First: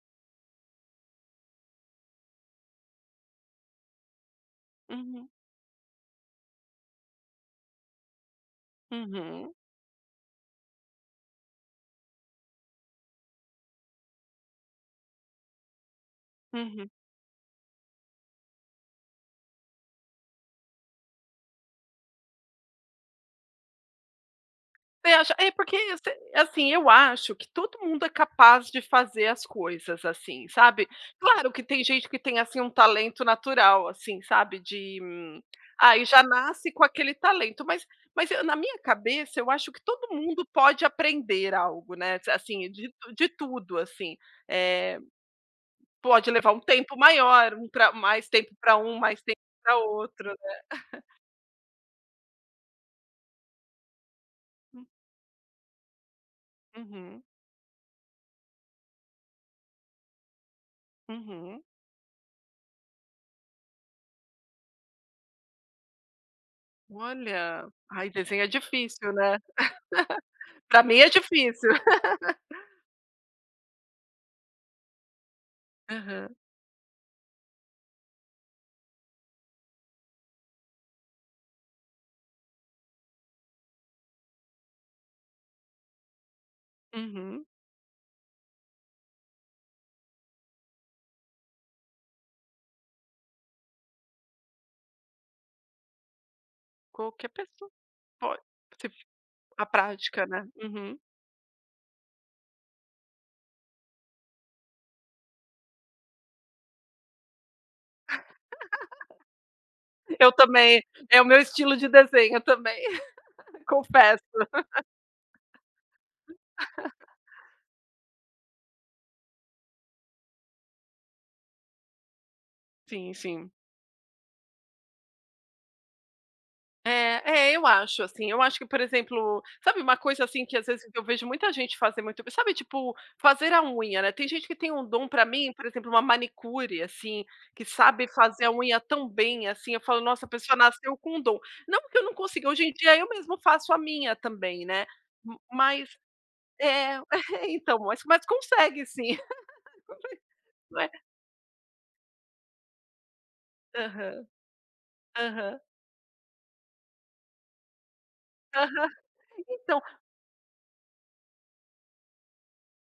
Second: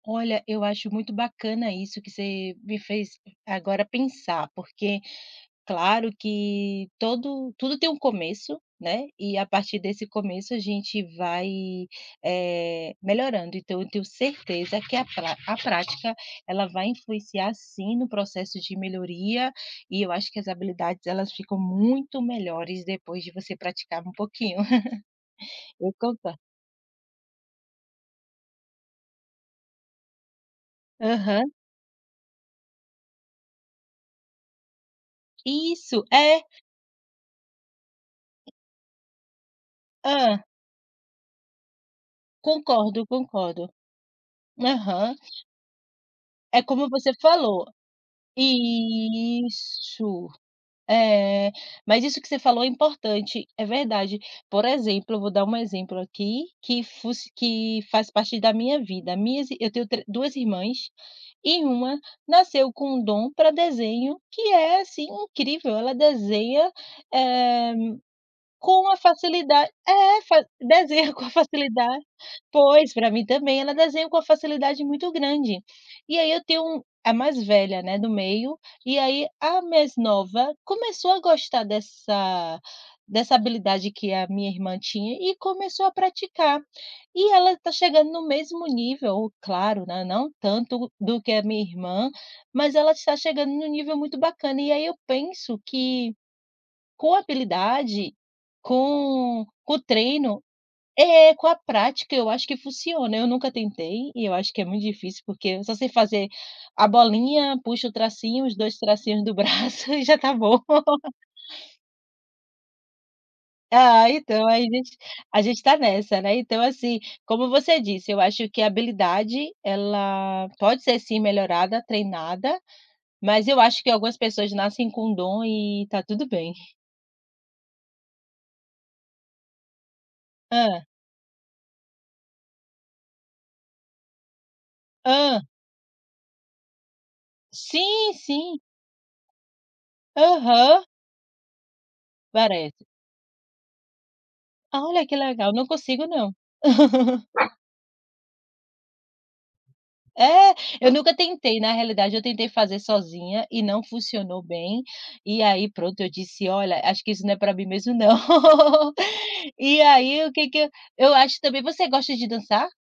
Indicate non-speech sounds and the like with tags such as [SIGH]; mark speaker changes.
Speaker 1: Olha, eu acho muito bacana isso que você me fez agora pensar porque,
Speaker 2: Uhum.
Speaker 1: claro que todo tudo tem um começo, né, e a
Speaker 2: Uhum.
Speaker 1: partir desse começo a gente vai, eh, melhorando então eu tenho certeza que a a prática ela vai
Speaker 2: Uhum.
Speaker 1: influenciar sim no processo de melhoria, e eu acho que as habilidades elas ficam muito melhores depois de você praticar um pouquinho.
Speaker 2: Você acha é porque,
Speaker 1: [LAUGHS] Vou contar.
Speaker 2: assim eu acho que todo mundo é capaz de fazer as coisas assim, sabe. Claro
Speaker 1: Aham.
Speaker 2: que tem gente que tem, assim, um talento natural assim, sabe de
Speaker 1: Isso,
Speaker 2: ai já
Speaker 1: é.
Speaker 2: nasce com aquele talento mas mas na minha cabeça eu acho que todo
Speaker 1: Hã.
Speaker 2: mundo pode aprender algo, né, assim de
Speaker 1: Concordo,
Speaker 2: de
Speaker 1: concordo.
Speaker 2: tudo, assim, eh,
Speaker 1: Aham.
Speaker 2: pode levar um
Speaker 1: É como
Speaker 2: tempo
Speaker 1: você
Speaker 2: maior,
Speaker 1: falou.
Speaker 2: um para mais tempo para outro,
Speaker 1: Isso,
Speaker 2: né. [CHUCKLES]
Speaker 1: é mas isso que você falou é importante, é verdade. Por exemplo vou dar um exemplo aqui, que
Speaker 2: Uhum.
Speaker 1: fosse que faz parte da minha vida, minhas eu tenho tre 2 irmãs,
Speaker 2: Uhum.
Speaker 1: e uma nasceu com dom para desenho, que é assim incrível, ela desenha,
Speaker 2: Olha,
Speaker 1: eh,
Speaker 2: ai desenho é
Speaker 1: com a
Speaker 2: difícil né.
Speaker 1: facilidade é fa
Speaker 2: [LAUGHS] Para mim é
Speaker 1: desenha com a
Speaker 2: difícil.
Speaker 1: facilidade,
Speaker 2: [LAUGHS]
Speaker 1: pois, para mim também, ela desenha muito grande. E aí
Speaker 2: Aham.
Speaker 1: eu tenho a mais velha não é do meio, e aí a mais nova começou a gostar dessa dessa habilidade que a minha irmã tinha e começou a praticar. E
Speaker 2: Uhum.
Speaker 1: ela está chegando no mesmo nível, claro, né, não tanto do que a minha irmã, mas ela está chegando em um nível muito bacana e aí eu penso que, com
Speaker 2: Qualquer pessoa
Speaker 1: habilidade,
Speaker 2: pode você
Speaker 1: com
Speaker 2: a
Speaker 1: com
Speaker 2: prática,
Speaker 1: treino
Speaker 2: né. Uhum.
Speaker 1: é, com a prática eu acho que funciona, eu nunca tentei, e eu acho que é muito difícil porque eu só sei fazer a bolinha, puxa o tracinho, os dois tracinhos do braço e já
Speaker 2: [LAUGHS] Eu
Speaker 1: está bom.
Speaker 2: também,
Speaker 1: [LAUGHS]
Speaker 2: é o meu estilo de desenho também, [LAUGHS]
Speaker 1: Ah
Speaker 2: confesso.
Speaker 1: então a gente a gente está nessa, né, então assim,
Speaker 2: [LAUGHS]
Speaker 1: como você disse, eu acho que a habilidade ela pode ser sim melhorada, treinada,
Speaker 2: Sim,
Speaker 1: mas
Speaker 2: sim.
Speaker 1: eu acho que algumas pessoas nascem com dom e está tudo bem.
Speaker 2: É, é eu acho assim, eu acho que por exemplo, sabe uma coisa assim que às vezes
Speaker 1: Hã.
Speaker 2: eu vejo muita gente fazer muito bem, sabe tipo, fazer a unha, né. Tem gente que tem um dom para
Speaker 1: Hã.
Speaker 2: mim, exemplo uma manicure assim, que sabe
Speaker 1: Sim,
Speaker 2: fazer a
Speaker 1: sim.
Speaker 2: unha tão bem assim, falo: "Nossa, a pessoa
Speaker 1: Aham.
Speaker 2: nasceu com um dom". Não porque eu não consigo, hoje
Speaker 1: Bareto.
Speaker 2: em dia eu mesmo faço a minha também, né.
Speaker 1: Olha que legal, não
Speaker 2: Mas
Speaker 1: consigo não.
Speaker 2: é,
Speaker 1: [LAUGHS]
Speaker 2: então, mas consegue sim. [LAUGHS]
Speaker 1: É,
Speaker 2: Não é?
Speaker 1: eu nunca tentei na realidade eu tentei fazer sozinha e não
Speaker 2: Aham.
Speaker 1: funcionou bem, e
Speaker 2: Aham.
Speaker 1: aí pronto eu disse: "Olha acho que isso não é para mim mesmo, não".
Speaker 2: Aham.
Speaker 1: [LAUGHS]
Speaker 2: Então
Speaker 1: E aí o que que eu eu acho também você gosta de dançar?